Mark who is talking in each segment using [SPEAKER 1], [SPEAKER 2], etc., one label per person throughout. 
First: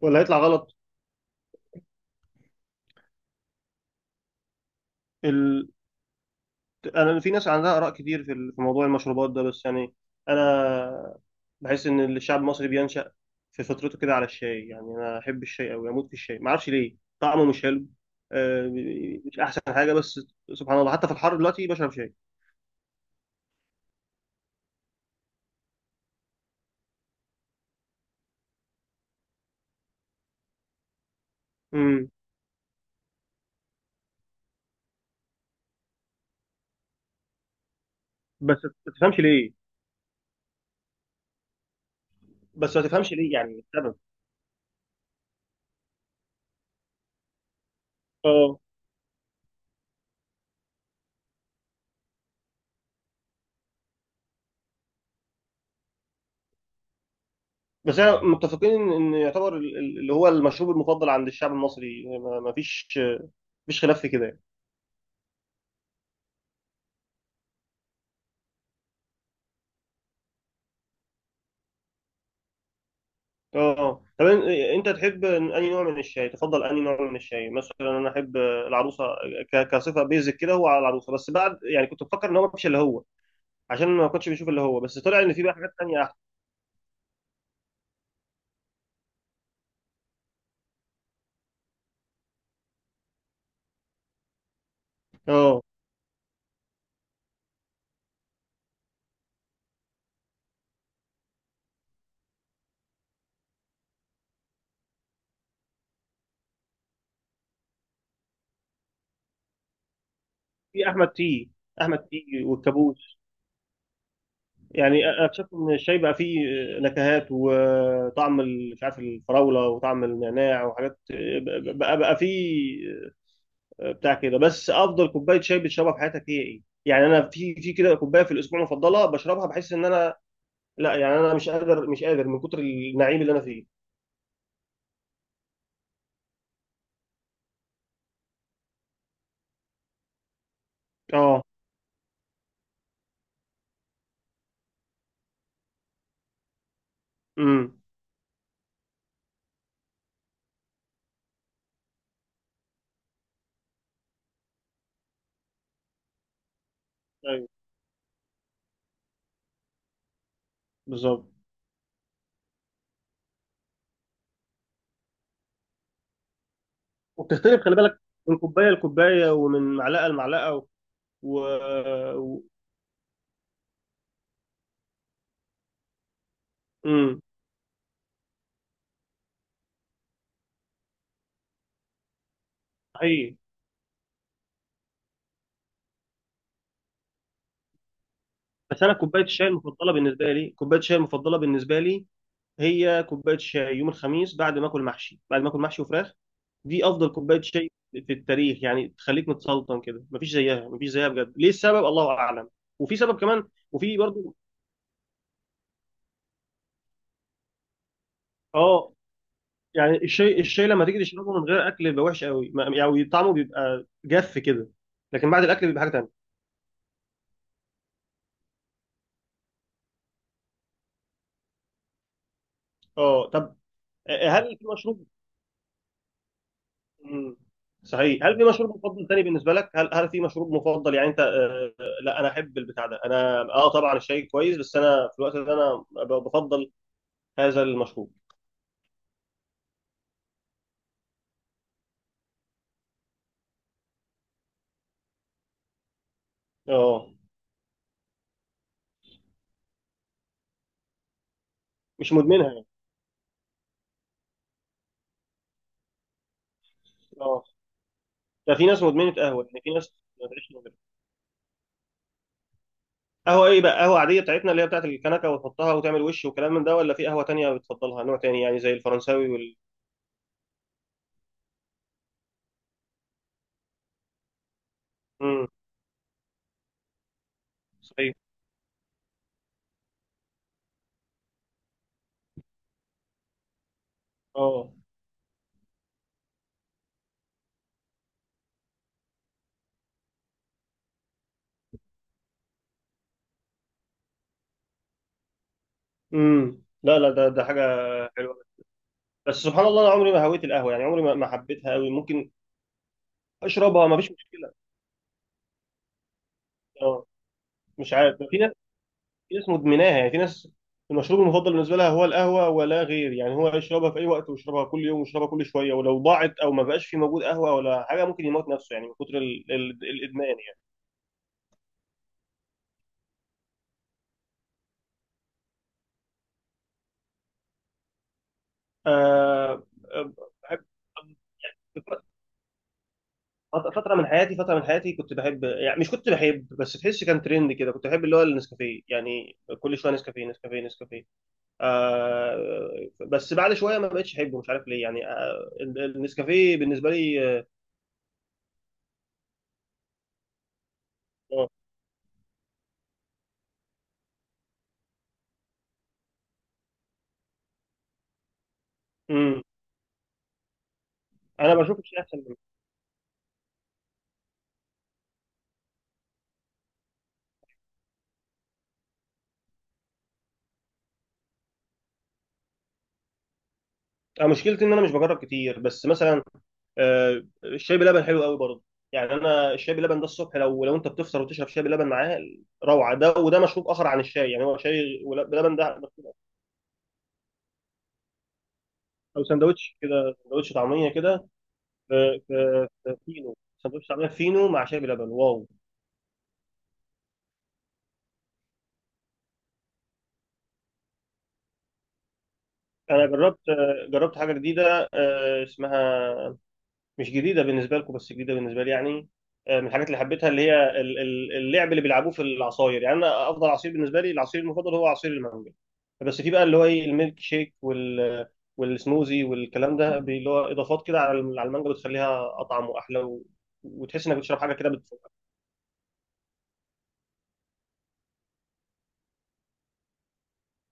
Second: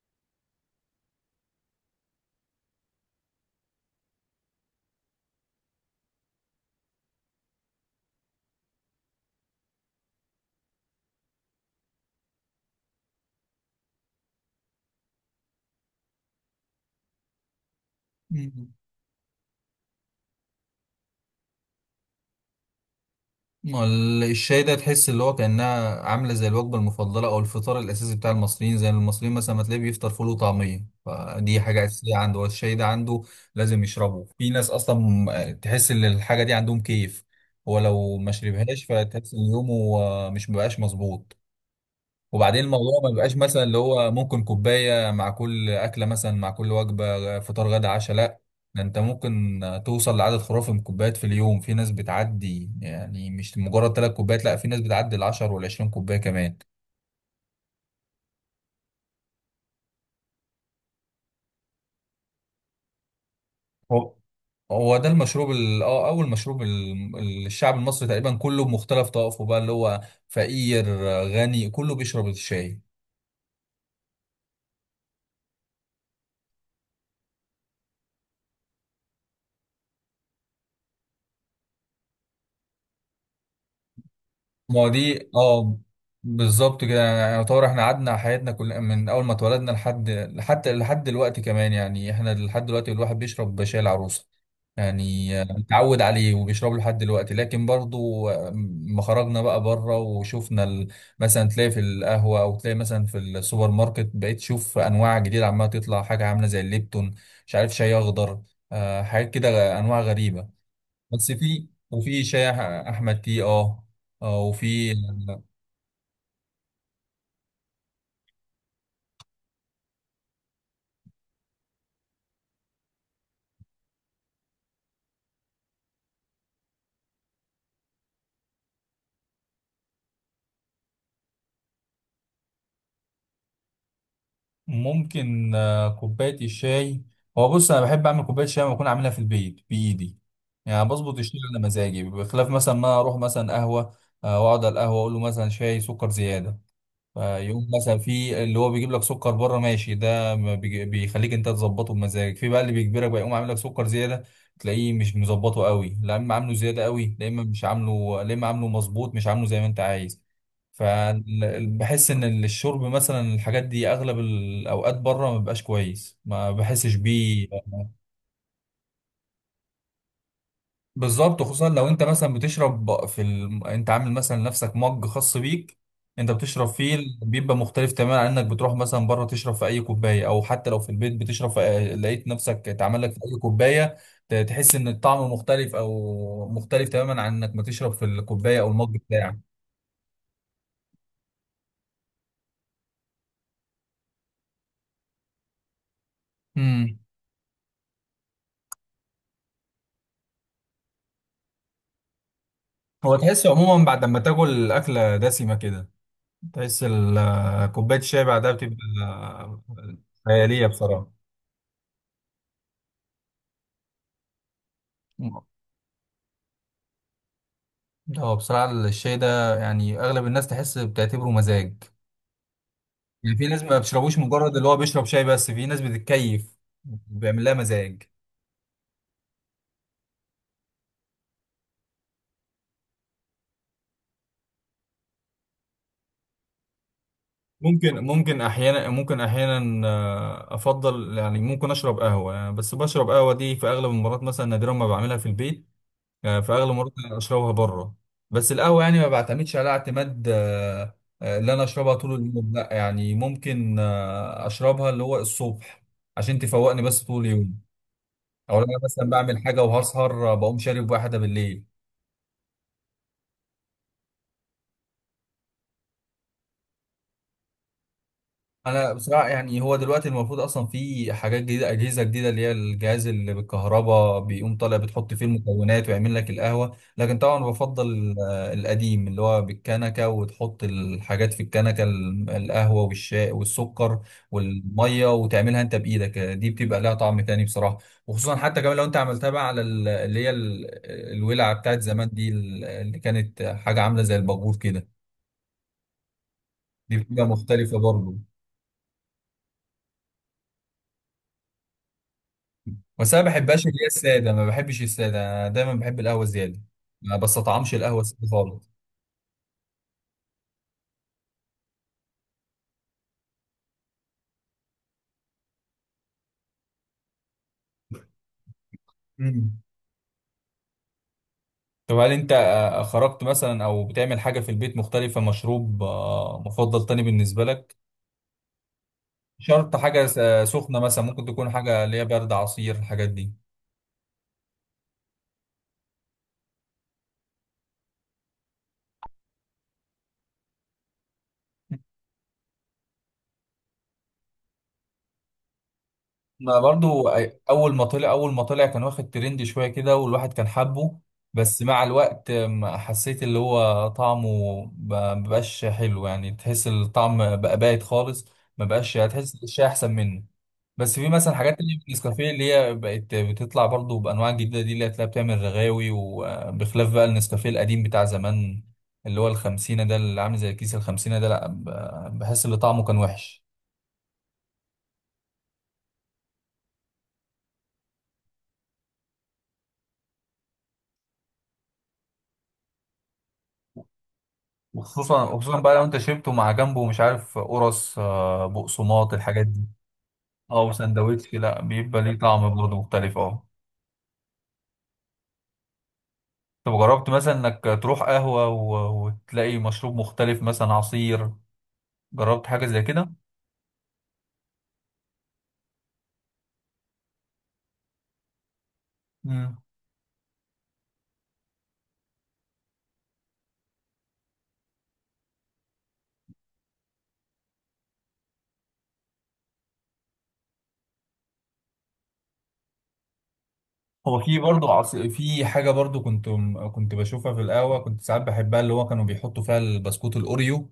[SPEAKER 1] ولا هيطلع غلط. ال... انا في ناس عندها اراء كتير في موضوع المشروبات ده، بس يعني انا بحس ان الشعب المصري بينشأ في فطرته كده على الشاي. يعني انا احب الشاي قوي، اموت في الشاي، ما اعرفش ليه طعمه مش حلو.
[SPEAKER 2] مم.
[SPEAKER 1] آه، مش احسن حاجه، بس سبحان الله حتى في الحر دلوقتي بشرب شاي.
[SPEAKER 2] الشاي ده تحس اللي هو كأنها عاملة زي الوجبة المفضلة أو الفطار الأساسي بتاع المصريين، زي المصريين مثلا ما تلاقيه بيفطر فول وطعمية، فدي حاجة
[SPEAKER 1] امم.
[SPEAKER 2] أساسية عنده. هو الشاي ده عنده لازم يشربه. في ناس أصلا تحس إن الحاجة دي عندهم كيف. هو لو ما
[SPEAKER 1] بس ما
[SPEAKER 2] شربهاش
[SPEAKER 1] تفهمش
[SPEAKER 2] فتحس إن
[SPEAKER 1] ليه
[SPEAKER 2] يومه مش مبقاش مظبوط. وبعدين
[SPEAKER 1] بس ما
[SPEAKER 2] الموضوع ما
[SPEAKER 1] تفهمش ليه
[SPEAKER 2] بيبقاش
[SPEAKER 1] يعني
[SPEAKER 2] مثلا اللي
[SPEAKER 1] السبب.
[SPEAKER 2] هو ممكن كوباية مع كل أكلة، مثلا مع كل وجبة فطار غدا عشاء، لا،
[SPEAKER 1] اه،
[SPEAKER 2] ده انت ممكن توصل لعدد خرافي من الكوبايات في اليوم. في ناس بتعدي، يعني مش مجرد 3 كوبايات، لا، في ناس بتعدي 10 والعشرين كوباية كمان.
[SPEAKER 1] بس احنا متفقين ان يعتبر اللي هو المشروب المفضل عند الشعب المصري، ما ما فيش مفيش خلاف في
[SPEAKER 2] هو
[SPEAKER 1] كده.
[SPEAKER 2] هو ده المشروب اول مشروب الشعب المصري تقريبا كله بمختلف طوائفه، بقى اللي هو فقير غني كله بيشرب الشاي.
[SPEAKER 1] اه طب. انت تحب انهي نوع من الشاي؟ تفضل انهي نوع من الشاي؟ مثلا انا احب العروسه. كصفه بيزك كده هو على العروسه، بس بعد يعني كنت بفكر ان هو مش اللي هو، عشان ما كنتش بشوف اللي هو،
[SPEAKER 2] ما هو
[SPEAKER 1] بس طلع
[SPEAKER 2] دي
[SPEAKER 1] ان في بقى حاجات
[SPEAKER 2] اه
[SPEAKER 1] تانية احلى.
[SPEAKER 2] بالظبط كده، يعني يعتبر احنا قعدنا حياتنا كل من اول ما اتولدنا لحد دلوقتي كمان. يعني احنا لحد دلوقتي الواحد بيشرب شاي العروسه، يعني
[SPEAKER 1] اه،
[SPEAKER 2] متعود عليه وبيشربه لحد دلوقتي. لكن برضو ما خرجنا بقى بره وشفنا مثلا تلاقي في القهوه او تلاقي مثلا في السوبر ماركت، بقيت تشوف انواع جديده عماله تطلع، حاجه عامله زي الليبتون، مش عارف، شاي اخضر، حاجات كده انواع غريبه.
[SPEAKER 1] في احمد
[SPEAKER 2] بس
[SPEAKER 1] تي.
[SPEAKER 2] في
[SPEAKER 1] احمد
[SPEAKER 2] وفي
[SPEAKER 1] تي
[SPEAKER 2] شاي
[SPEAKER 1] والكابوس.
[SPEAKER 2] احمد تي اه. وفي
[SPEAKER 1] يعني اكتشفت ان الشاي بقى فيه نكهات وطعم مش عارف الفراوله وطعم النعناع وحاجات بقى فيه، آه، بتاع كده. بس افضل كوبايه شاي بتشربها في حياتك هي ايه؟ يعني انا في كده كوبايه في الاسبوع مفضله بشربها، بحس ان انا، لا يعني انا مش قادر مش قادر من كتر النعيم اللي انا فيه.
[SPEAKER 2] ممكن كوبايه الشاي. هو بص انا بحب اعمل كوبايه شاي لما اكون عاملها في البيت بايدي، يعني بظبط الشاي
[SPEAKER 1] اه.
[SPEAKER 2] على مزاجي، بخلاف مثلا ما اروح مثلا قهوه. واقعد على القهوه اقول له مثلا شاي سكر زياده، فيقوم
[SPEAKER 1] امم.
[SPEAKER 2] مثلا في اللي هو بيجيب لك سكر بره. ماشي، ده ما بيخليك انت تظبطه بمزاجك. في بقى اللي بيجبرك بقى يقوم عامل لك سكر زياده، تلاقيه مش مظبطه قوي، لا اما عامله زياده قوي، لا اما
[SPEAKER 1] ايوه.
[SPEAKER 2] مش عامله، لا اما عامله مظبوط مش عامله زي ما انت عايز.
[SPEAKER 1] بالظبط.
[SPEAKER 2] فبحس ان الشرب مثلا الحاجات دي اغلب الاوقات بره ما بيبقاش كويس، ما بحسش بيه.
[SPEAKER 1] وبتختلف، خلي بالك، من كوبايه لكوبايه ومن معلقه لمعلقه. و,
[SPEAKER 2] بالظبط، خصوصا لو انت مثلا
[SPEAKER 1] و...
[SPEAKER 2] بتشرب في انت عامل مثلا لنفسك مج خاص بيك انت بتشرب فيه،
[SPEAKER 1] امم.
[SPEAKER 2] بيبقى مختلف تماما عن انك بتروح مثلا بره تشرب في اي كوبايه، او حتى لو في البيت بتشرب لقيت نفسك اتعمل لك في
[SPEAKER 1] صحيح.
[SPEAKER 2] اي كوبايه. تحس ان الطعم مختلف، او مختلف تماما عن انك ما تشرب في الكوبايه او
[SPEAKER 1] بس انا
[SPEAKER 2] المج بتاعك.
[SPEAKER 1] كوبايه الشاي المفضله بالنسبه لي هي كوبايه شاي يوم الخميس، بعد ما اكل محشي وفراخ. دي
[SPEAKER 2] امم.
[SPEAKER 1] افضل كوبايه شاي في التاريخ، يعني تخليك متسلطن كده، مفيش زيها مفيش زيها بجد، ليه السبب؟ الله اعلم. وفي
[SPEAKER 2] هو
[SPEAKER 1] سبب كمان،
[SPEAKER 2] تحس عموما
[SPEAKER 1] وفي
[SPEAKER 2] بعد ما
[SPEAKER 1] برضو.
[SPEAKER 2] تاكل اكله دسمه كده، تحس كوبايه الشاي بعدها بتبقى
[SPEAKER 1] اه، يعني الشاي
[SPEAKER 2] خياليه
[SPEAKER 1] الشاي لما تيجي
[SPEAKER 2] بصراحه.
[SPEAKER 1] تشربه من غير اكل بيبقى وحش قوي، يعني طعمه بيبقى جف كده. لكن بعد الاكل بيبقى حاجه تانيه.
[SPEAKER 2] هو بصراحة الشاي ده يعني أغلب الناس تحس بتعتبره مزاج،
[SPEAKER 1] اه
[SPEAKER 2] يعني في
[SPEAKER 1] طب.
[SPEAKER 2] ناس ما بيشربوش مجرد
[SPEAKER 1] هل في
[SPEAKER 2] اللي هو بيشرب
[SPEAKER 1] مشروب
[SPEAKER 2] شاي، بس في ناس بتتكيف
[SPEAKER 1] مم.
[SPEAKER 2] بيعمل لها مزاج.
[SPEAKER 1] صحيح. هل في مشروب مفضل تاني بالنسبه لك؟ هل في مشروب مفضل، يعني انت، آه، لا انا احب البتاع ده. انا، طبعا الشاي كويس، بس انا في الوقت ده انا بفضل هذا
[SPEAKER 2] ممكن
[SPEAKER 1] المشروب.
[SPEAKER 2] ممكن أحيانا ممكن أحيانا أفضل، يعني ممكن أشرب قهوة، يعني بس بشرب قهوة دي في أغلب المرات، مثلا نادرا ما بعملها في البيت. في أغلب المرات
[SPEAKER 1] اه،
[SPEAKER 2] أنا أشربها بره. بس القهوة يعني ما بعتمدش على اعتماد اللي أنا أشربها
[SPEAKER 1] مش
[SPEAKER 2] طول
[SPEAKER 1] مدمنها
[SPEAKER 2] اليوم،
[SPEAKER 1] يعني.
[SPEAKER 2] لا، يعني ممكن أشربها اللي هو الصبح عشان تفوقني، بس طول
[SPEAKER 1] اه،
[SPEAKER 2] اليوم
[SPEAKER 1] ده
[SPEAKER 2] او لو
[SPEAKER 1] في
[SPEAKER 2] انا
[SPEAKER 1] ناس
[SPEAKER 2] مثلا
[SPEAKER 1] مدمنه
[SPEAKER 2] بعمل
[SPEAKER 1] قهوه، يعني
[SPEAKER 2] حاجه
[SPEAKER 1] في ناس ما
[SPEAKER 2] وهسهر
[SPEAKER 1] تعيش من
[SPEAKER 2] بقوم
[SPEAKER 1] غيرها.
[SPEAKER 2] شارب واحده بالليل.
[SPEAKER 1] قهوه ايه بقى؟ قهوه عاديه بتاعتنا، اللي هي بتاعت الكنكه وتحطها وتعمل وش وكلام من ده، ولا في قهوه تانية بتفضلها نوع تاني، يعني زي
[SPEAKER 2] انا بصراحه
[SPEAKER 1] الفرنساوي
[SPEAKER 2] يعني هو دلوقتي المفروض اصلا في حاجات جديده اجهزه جديده، اللي هي الجهاز اللي بالكهرباء بيقوم طالع بتحط فيه
[SPEAKER 1] امم.
[SPEAKER 2] المكونات ويعمل لك القهوه. لكن طبعا بفضل
[SPEAKER 1] صحيح.
[SPEAKER 2] القديم اللي هو بالكنكه، وتحط الحاجات في الكنكه، القهوه والشاي والسكر
[SPEAKER 1] اه.
[SPEAKER 2] والميه وتعملها انت بايدك. دي بتبقى لها طعم تاني بصراحه، وخصوصا حتى كمان لو انت عملتها بقى على اللي هي الولعه بتاعت زمان دي، اللي كانت حاجه عامله زي الباجور كده،
[SPEAKER 1] امم.
[SPEAKER 2] دي
[SPEAKER 1] لا لا،
[SPEAKER 2] بتبقى
[SPEAKER 1] ده حاجه
[SPEAKER 2] مختلفة برضه.
[SPEAKER 1] حلوه. بس سبحان الله، انا عمري ما هويت القهوه، يعني عمري ما حبيتها قوي، ممكن
[SPEAKER 2] بس أنا ما بحبهاش اللي هي
[SPEAKER 1] اشربها ما فيش
[SPEAKER 2] السادة، ما
[SPEAKER 1] مشكله.
[SPEAKER 2] بحبش السادة، أنا دايما بحب القهوة زيادة.
[SPEAKER 1] اه،
[SPEAKER 2] ما بستطعمش
[SPEAKER 1] مش
[SPEAKER 2] القهوة
[SPEAKER 1] عارف.
[SPEAKER 2] السادة خالص.
[SPEAKER 1] في ناس مدمناها، يعني في ناس المشروب المفضل بالنسبه لها هو القهوه ولا غير، يعني هو يشربها في اي وقت ويشربها كل يوم ويشربها كل شويه، ولو ضاعت او ما بقاش في موجود قهوه ولا حاجه ممكن يموت نفسه، يعني من كتر
[SPEAKER 2] مم.
[SPEAKER 1] الادمان يعني.
[SPEAKER 2] طب هل أنت خرجت مثلا أو بتعمل حاجة في البيت مختلفة، مشروب مفضل تاني بالنسبة لك؟
[SPEAKER 1] آه،
[SPEAKER 2] شرط
[SPEAKER 1] آه،
[SPEAKER 2] حاجة
[SPEAKER 1] بحب-
[SPEAKER 2] سخنة، مثلا ممكن تكون حاجة اللي هي برد، عصير، الحاجات دي.
[SPEAKER 1] فتره من حياتي كنت بحب، يعني مش كنت بحب، بس تحس كان ترند كده، كنت بحب اللي هو النسكافيه، يعني كل شويه نسكافيه نسكافيه نسكافيه. آه، بس بعد شويه ما بقتش احبه، مش عارف ليه يعني. آه، النسكافيه
[SPEAKER 2] ما
[SPEAKER 1] بالنسبه
[SPEAKER 2] برضو
[SPEAKER 1] لي، آه،
[SPEAKER 2] اول ما طلع كان واخد ترند شويه كده والواحد كان حابه.
[SPEAKER 1] آه.
[SPEAKER 2] بس مع الوقت ما حسيت اللي هو طعمه، ما بقاش حلو، يعني تحس الطعم بقى بايت خالص، ما بقاش، هتحس
[SPEAKER 1] مم.
[SPEAKER 2] الشاي احسن منه. بس في مثلا
[SPEAKER 1] انا
[SPEAKER 2] حاجات تانية
[SPEAKER 1] بشوف
[SPEAKER 2] في
[SPEAKER 1] الشاي احسن
[SPEAKER 2] النسكافيه،
[SPEAKER 1] منه.
[SPEAKER 2] اللي هي بقت بتطلع برضو بانواع جديده دي، اللي هتلاقيها بتعمل رغاوي، وبخلاف بقى النسكافيه القديم بتاع زمان اللي هو الخمسينة ده، اللي عامل زي الكيس الخمسينة ده، لا، بحس ان طعمه كان وحش.
[SPEAKER 1] آه، مشكلتي ان انا مش بجرب كتير، بس مثلا آه، الشاي بلبن حلو قوي برضه. يعني انا الشاي بلبن ده الصبح، لو انت بتفطر وتشرب شاي بلبن معاه روعه. ده وده مشروب اخر عن الشاي، يعني هو شاي
[SPEAKER 2] وخصوصا
[SPEAKER 1] بلبن
[SPEAKER 2] وخصوصا بقى
[SPEAKER 1] ده
[SPEAKER 2] لو انت
[SPEAKER 1] مشروب آخر.
[SPEAKER 2] شربته مع جنبه مش عارف قرص بقسماط
[SPEAKER 1] او
[SPEAKER 2] الحاجات دي،
[SPEAKER 1] سندوتش كده، سندوتش
[SPEAKER 2] او
[SPEAKER 1] طعميه كده.
[SPEAKER 2] سندوتش، لا بيبقى ليه طعم برضه
[SPEAKER 1] في
[SPEAKER 2] مختلف
[SPEAKER 1] فينو.
[SPEAKER 2] اه.
[SPEAKER 1] سندوتش طعميه فينو مع شاي بلبن، واو.
[SPEAKER 2] طب جربت مثلا انك تروح قهوة وتلاقي مشروب مختلف مثلا عصير، جربت حاجة زي
[SPEAKER 1] انا
[SPEAKER 2] كده؟
[SPEAKER 1] جربت، آه، جربت حاجه جديده، آه، اسمها، مش جديده بالنسبه لكم بس جديده بالنسبه لي يعني.
[SPEAKER 2] مم.
[SPEAKER 1] آه، من الحاجات اللي حبيتها اللي هي اللعب اللي بيلعبوه في العصاير. يعني انا افضل عصير بالنسبه لي، العصير المفضل هو عصير المانجا. بس في بقى اللي هو ايه، الميلك شيك والسموزي والكلام ده، اللي هو اضافات كده على على المانجا، بتخليها اطعم واحلى وتحس انك
[SPEAKER 2] هو في
[SPEAKER 1] بتشرب حاجه كده
[SPEAKER 2] برضه عصير،
[SPEAKER 1] بتفوقك.
[SPEAKER 2] في حاجة برضه كنت بشوفها في القهوة، كنت ساعات بحبها، اللي هو كانوا بيحطوا فيها البسكوت الأوريو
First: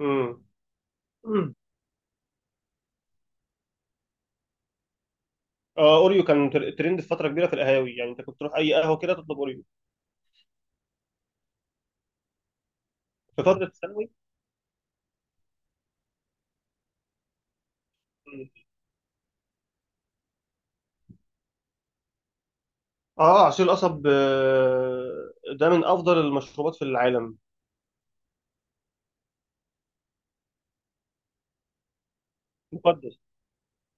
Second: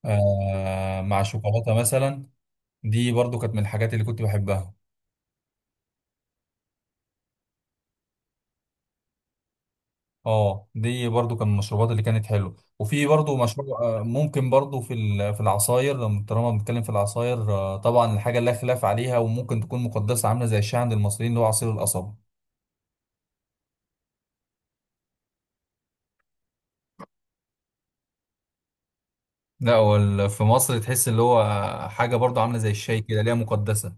[SPEAKER 1] امم.
[SPEAKER 2] مع
[SPEAKER 1] أمم.
[SPEAKER 2] شوكولاتة مثلا. دي برضه كانت من الحاجات اللي كنت بحبها.
[SPEAKER 1] آه، اوريو كان ترند في فتره كبيره في القهاوي. يعني انت كنت تروح اي قهوه كده تطلب اوريو.
[SPEAKER 2] اه دي برضو كان من المشروبات اللي كانت حلوه. وفي برضو
[SPEAKER 1] في فتره
[SPEAKER 2] مشروب
[SPEAKER 1] الثانوي.
[SPEAKER 2] ممكن برضو في في العصاير، لما طالما بنتكلم في العصاير، طبعا الحاجه لا
[SPEAKER 1] أمم.
[SPEAKER 2] خلاف عليها، وممكن تكون مقدسه عامله زي الشاي عند المصريين، اللي هو عصير القصب.
[SPEAKER 1] اه، عصير القصب، آه، ده من افضل المشروبات في العالم.
[SPEAKER 2] لا هو في مصر تحس اللي هو حاجه برضو عامله زي الشاي
[SPEAKER 1] مقدس.
[SPEAKER 2] كده ليها، مقدسه.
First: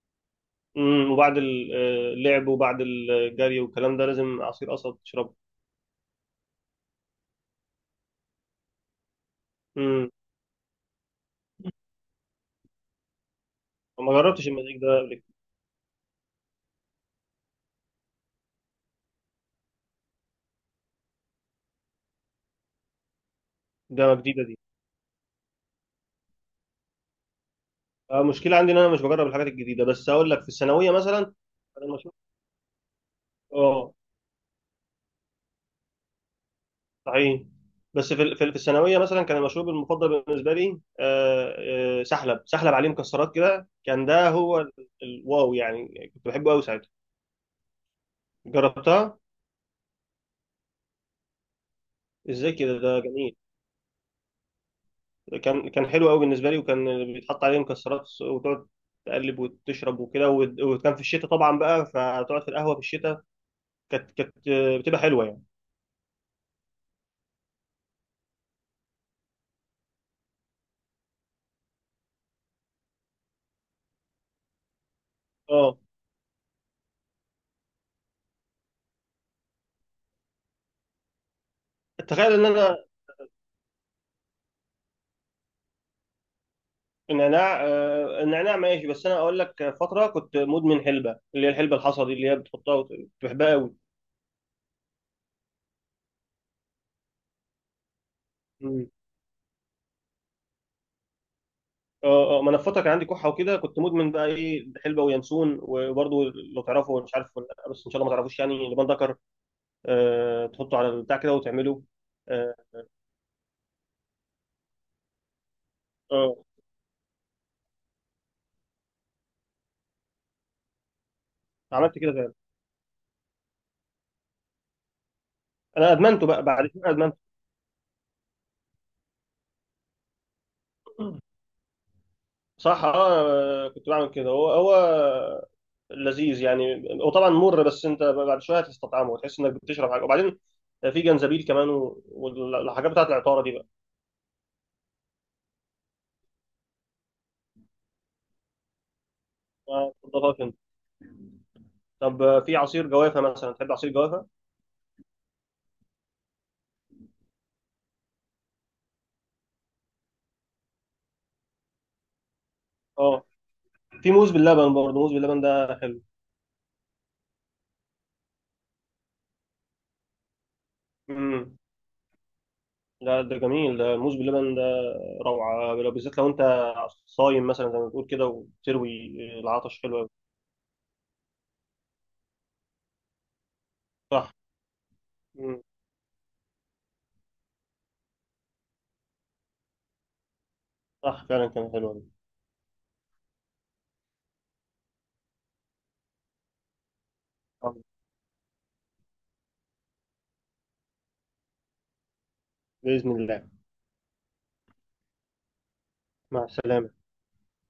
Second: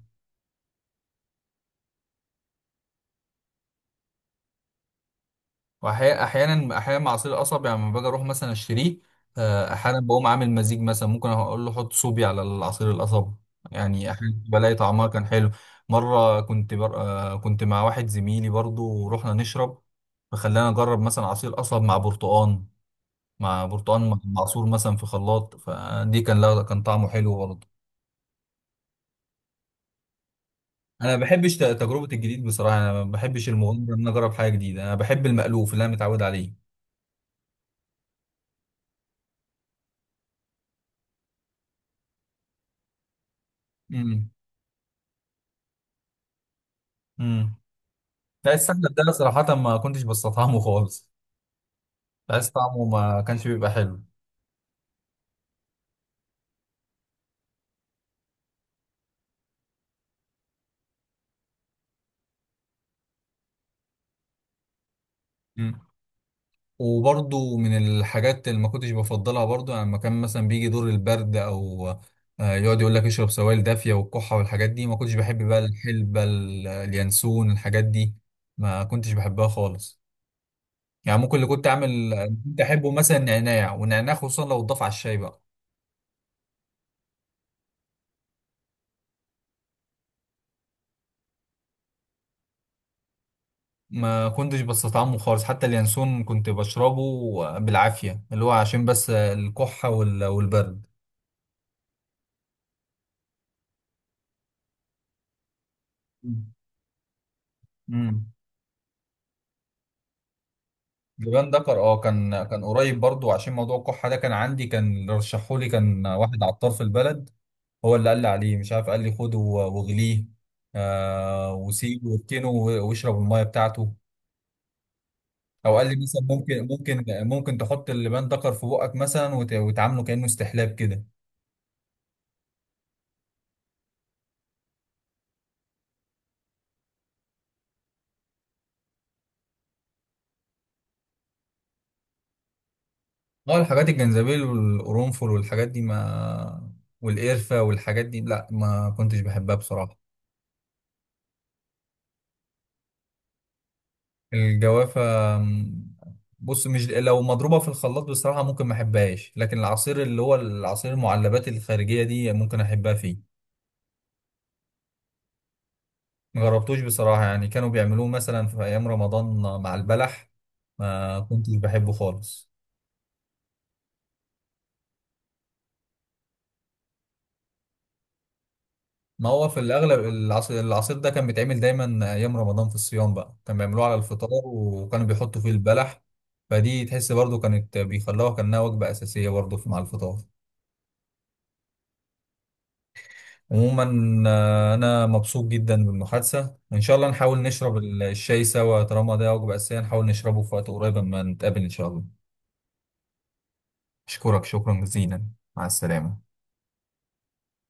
[SPEAKER 1] امم. وبعد آه، اللعب وبعد الجري والكلام ده لازم عصير قصب تشربه.
[SPEAKER 2] واحيانا احيانا احيانا مع عصير القصب، يعني لما باجي اروح مثلا اشتريه، احيانا
[SPEAKER 1] امم.
[SPEAKER 2] بقوم عامل مزيج، مثلا ممكن اقول له حط صوبي على العصير القصب، يعني
[SPEAKER 1] ما
[SPEAKER 2] احيانا
[SPEAKER 1] جربتش
[SPEAKER 2] بلاقي
[SPEAKER 1] المزيج ده
[SPEAKER 2] طعمها
[SPEAKER 1] قبل
[SPEAKER 2] كان
[SPEAKER 1] كده.
[SPEAKER 2] حلو. مره كنت بر... آه، كنت مع واحد زميلي برضو ورحنا نشرب، فخلانا نجرب مثلا عصير قصب مع برتقان، مع
[SPEAKER 1] ده
[SPEAKER 2] برتقان
[SPEAKER 1] جديده دي.
[SPEAKER 2] معصور مثلا في خلاط، فدي كان، لا كان طعمه حلو برضه.
[SPEAKER 1] آه، المشكله عندي ان انا مش بجرب الحاجات الجديده، بس اقول لك في الثانويه
[SPEAKER 2] انا ما
[SPEAKER 1] مثلا
[SPEAKER 2] بحبش
[SPEAKER 1] كان
[SPEAKER 2] تجربه
[SPEAKER 1] المشروب.
[SPEAKER 2] الجديد بصراحه، انا ما بحبش
[SPEAKER 1] اه،
[SPEAKER 2] المغامره ان انا اجرب حاجه جديده، انا بحب المألوف اللي انا متعود عليه.
[SPEAKER 1] صحيح. بس في الثانويه مثلا كان المشروب المفضل بالنسبه لي، آه، آه، سحلب. سحلب عليه مكسرات كده، كان ده هو الواو، يعني كنت بحبه قوي ساعتها.
[SPEAKER 2] امم. لا السمنة ده
[SPEAKER 1] جربتها.
[SPEAKER 2] صراحة ما كنتش بستطعمه خالص، بحس
[SPEAKER 1] ازاي كده؟
[SPEAKER 2] طعمه
[SPEAKER 1] ده
[SPEAKER 2] ما
[SPEAKER 1] جميل.
[SPEAKER 2] كانش بيبقى حلو.
[SPEAKER 1] كان حلو قوي بالنسبه لي، وكان بيتحط عليه مكسرات وتقعد تقلب وتشرب وكده وكان في الشتاء طبعا بقى، فتقعد في القهوه في الشتاء، كانت بتبقى حلوه يعني.
[SPEAKER 2] مم. وبرضو من الحاجات اللي ما كنتش بفضلها برضو، يعني لما كان مثلا بيجي دور البرد او يقعد يقول لك اشرب سوائل دافية والكحة والحاجات دي، ما كنتش بحب بقى
[SPEAKER 1] اه،
[SPEAKER 2] الحلبة اليانسون الحاجات دي، ما كنتش بحبها خالص. يعني ممكن اللي كنت اعمل
[SPEAKER 1] تخيل ان
[SPEAKER 2] كنت
[SPEAKER 1] انا
[SPEAKER 2] احبه مثلا نعناع، والنعناع خصوصا لو اتضاف على الشاي بقى.
[SPEAKER 1] النعناع، آه، النعناع ماشي. بس انا اقول لك فتره كنت مدمن حلبه، اللي هي الحلبه الحصى دي، اللي هي بتحطها كنت بحبها قوي.
[SPEAKER 2] ما كنتش بستطعمه خالص حتى اليانسون، كنت بشربه بالعافية اللي هو عشان
[SPEAKER 1] مم.
[SPEAKER 2] بس الكحة والبرد.
[SPEAKER 1] اه، اه، ما انا في فتره كان عندي كحه وكده كنت مدمن بقى ايه، حلبه وينسون وبرضه، لو تعرفوا مش عارف ولا لأ، بس ان شاء الله ما
[SPEAKER 2] امم.
[SPEAKER 1] تعرفوش، يعني لبان دكر. آه، تحطه على البتاع كده
[SPEAKER 2] لبان دكر،
[SPEAKER 1] وتعمله.
[SPEAKER 2] اه كان
[SPEAKER 1] آه،
[SPEAKER 2] كان قريب برضو عشان موضوع الكحة ده كان عندي، كان اللي رشحهولي كان
[SPEAKER 1] آه.
[SPEAKER 2] واحد عطار في البلد، هو اللي قال لي عليه مش عارف، قال لي خده واغليه،
[SPEAKER 1] عملت
[SPEAKER 2] وسيبه
[SPEAKER 1] كده فعلا.
[SPEAKER 2] واركنه واشرب المية بتاعته. او قال
[SPEAKER 1] انا
[SPEAKER 2] لي مثلا
[SPEAKER 1] ادمنته بقى
[SPEAKER 2] ممكن
[SPEAKER 1] بعد كده، ادمنته.
[SPEAKER 2] تحط اللبان دكر في بقك مثلا وتعامله كأنه استحلاب كده.
[SPEAKER 1] صح. اه، كنت بعمل كده. هو هو لذيذ، يعني هو طبعا مر، بس انت بعد شويه هتستطعمه وتحس انك بتشرب حاجه، وبعدين في جنزبيل كمان والحاجات بتاعت العطاره دي
[SPEAKER 2] اه
[SPEAKER 1] بقى.
[SPEAKER 2] الحاجات الجنزبيل والقرنفل والحاجات دي ما، والقرفة والحاجات دي، لا ما كنتش بحبها
[SPEAKER 1] ما
[SPEAKER 2] بصراحة.
[SPEAKER 1] تفضلهاش انت؟ طب في عصير جوافه مثلا؟ تحب عصير جوافه؟
[SPEAKER 2] الجوافة، م، بص مش لو مضروبة في الخلاط بصراحة ممكن ما احبهاش، لكن العصير اللي هو العصير المعلبات الخارجية دي ممكن احبها
[SPEAKER 1] اه،
[SPEAKER 2] فيه.
[SPEAKER 1] في موز باللبن برضه، موز باللبن ده حلو.
[SPEAKER 2] ما جربتوش بصراحة، يعني كانوا بيعملوه مثلا في ايام رمضان مع البلح، ما كنتش
[SPEAKER 1] امم.
[SPEAKER 2] بحبه خالص.
[SPEAKER 1] لا، ده جميل ده، الموز باللبن ده روعه، لو بالذات لو انت صايم مثلا زي ما بتقول كده، وتروي
[SPEAKER 2] ما هو في
[SPEAKER 1] العطش حلو
[SPEAKER 2] الأغلب
[SPEAKER 1] قوي.
[SPEAKER 2] العصير ده كان بيتعمل دايما أيام رمضان في الصيام، بقى كان بيعملوه على الفطار
[SPEAKER 1] صح.
[SPEAKER 2] وكانوا بيحطوا فيه البلح، فدي تحس برضو كانت بيخلوها كأنها وجبة أساسية برضو في مع الفطار.
[SPEAKER 1] صح فعلا، كان حلو والله.
[SPEAKER 2] عموما أنا مبسوط جدا بالمحادثة، وإن شاء الله نحاول
[SPEAKER 1] آه،
[SPEAKER 2] نشرب الشاي سوا، طالما ده وجبة أساسية نحاول نشربه في وقت قريب أما نتقابل إن شاء الله.
[SPEAKER 1] بإذن الله.
[SPEAKER 2] أشكرك شكرا جزيلا. مع السلامة.
[SPEAKER 1] مع السلامة.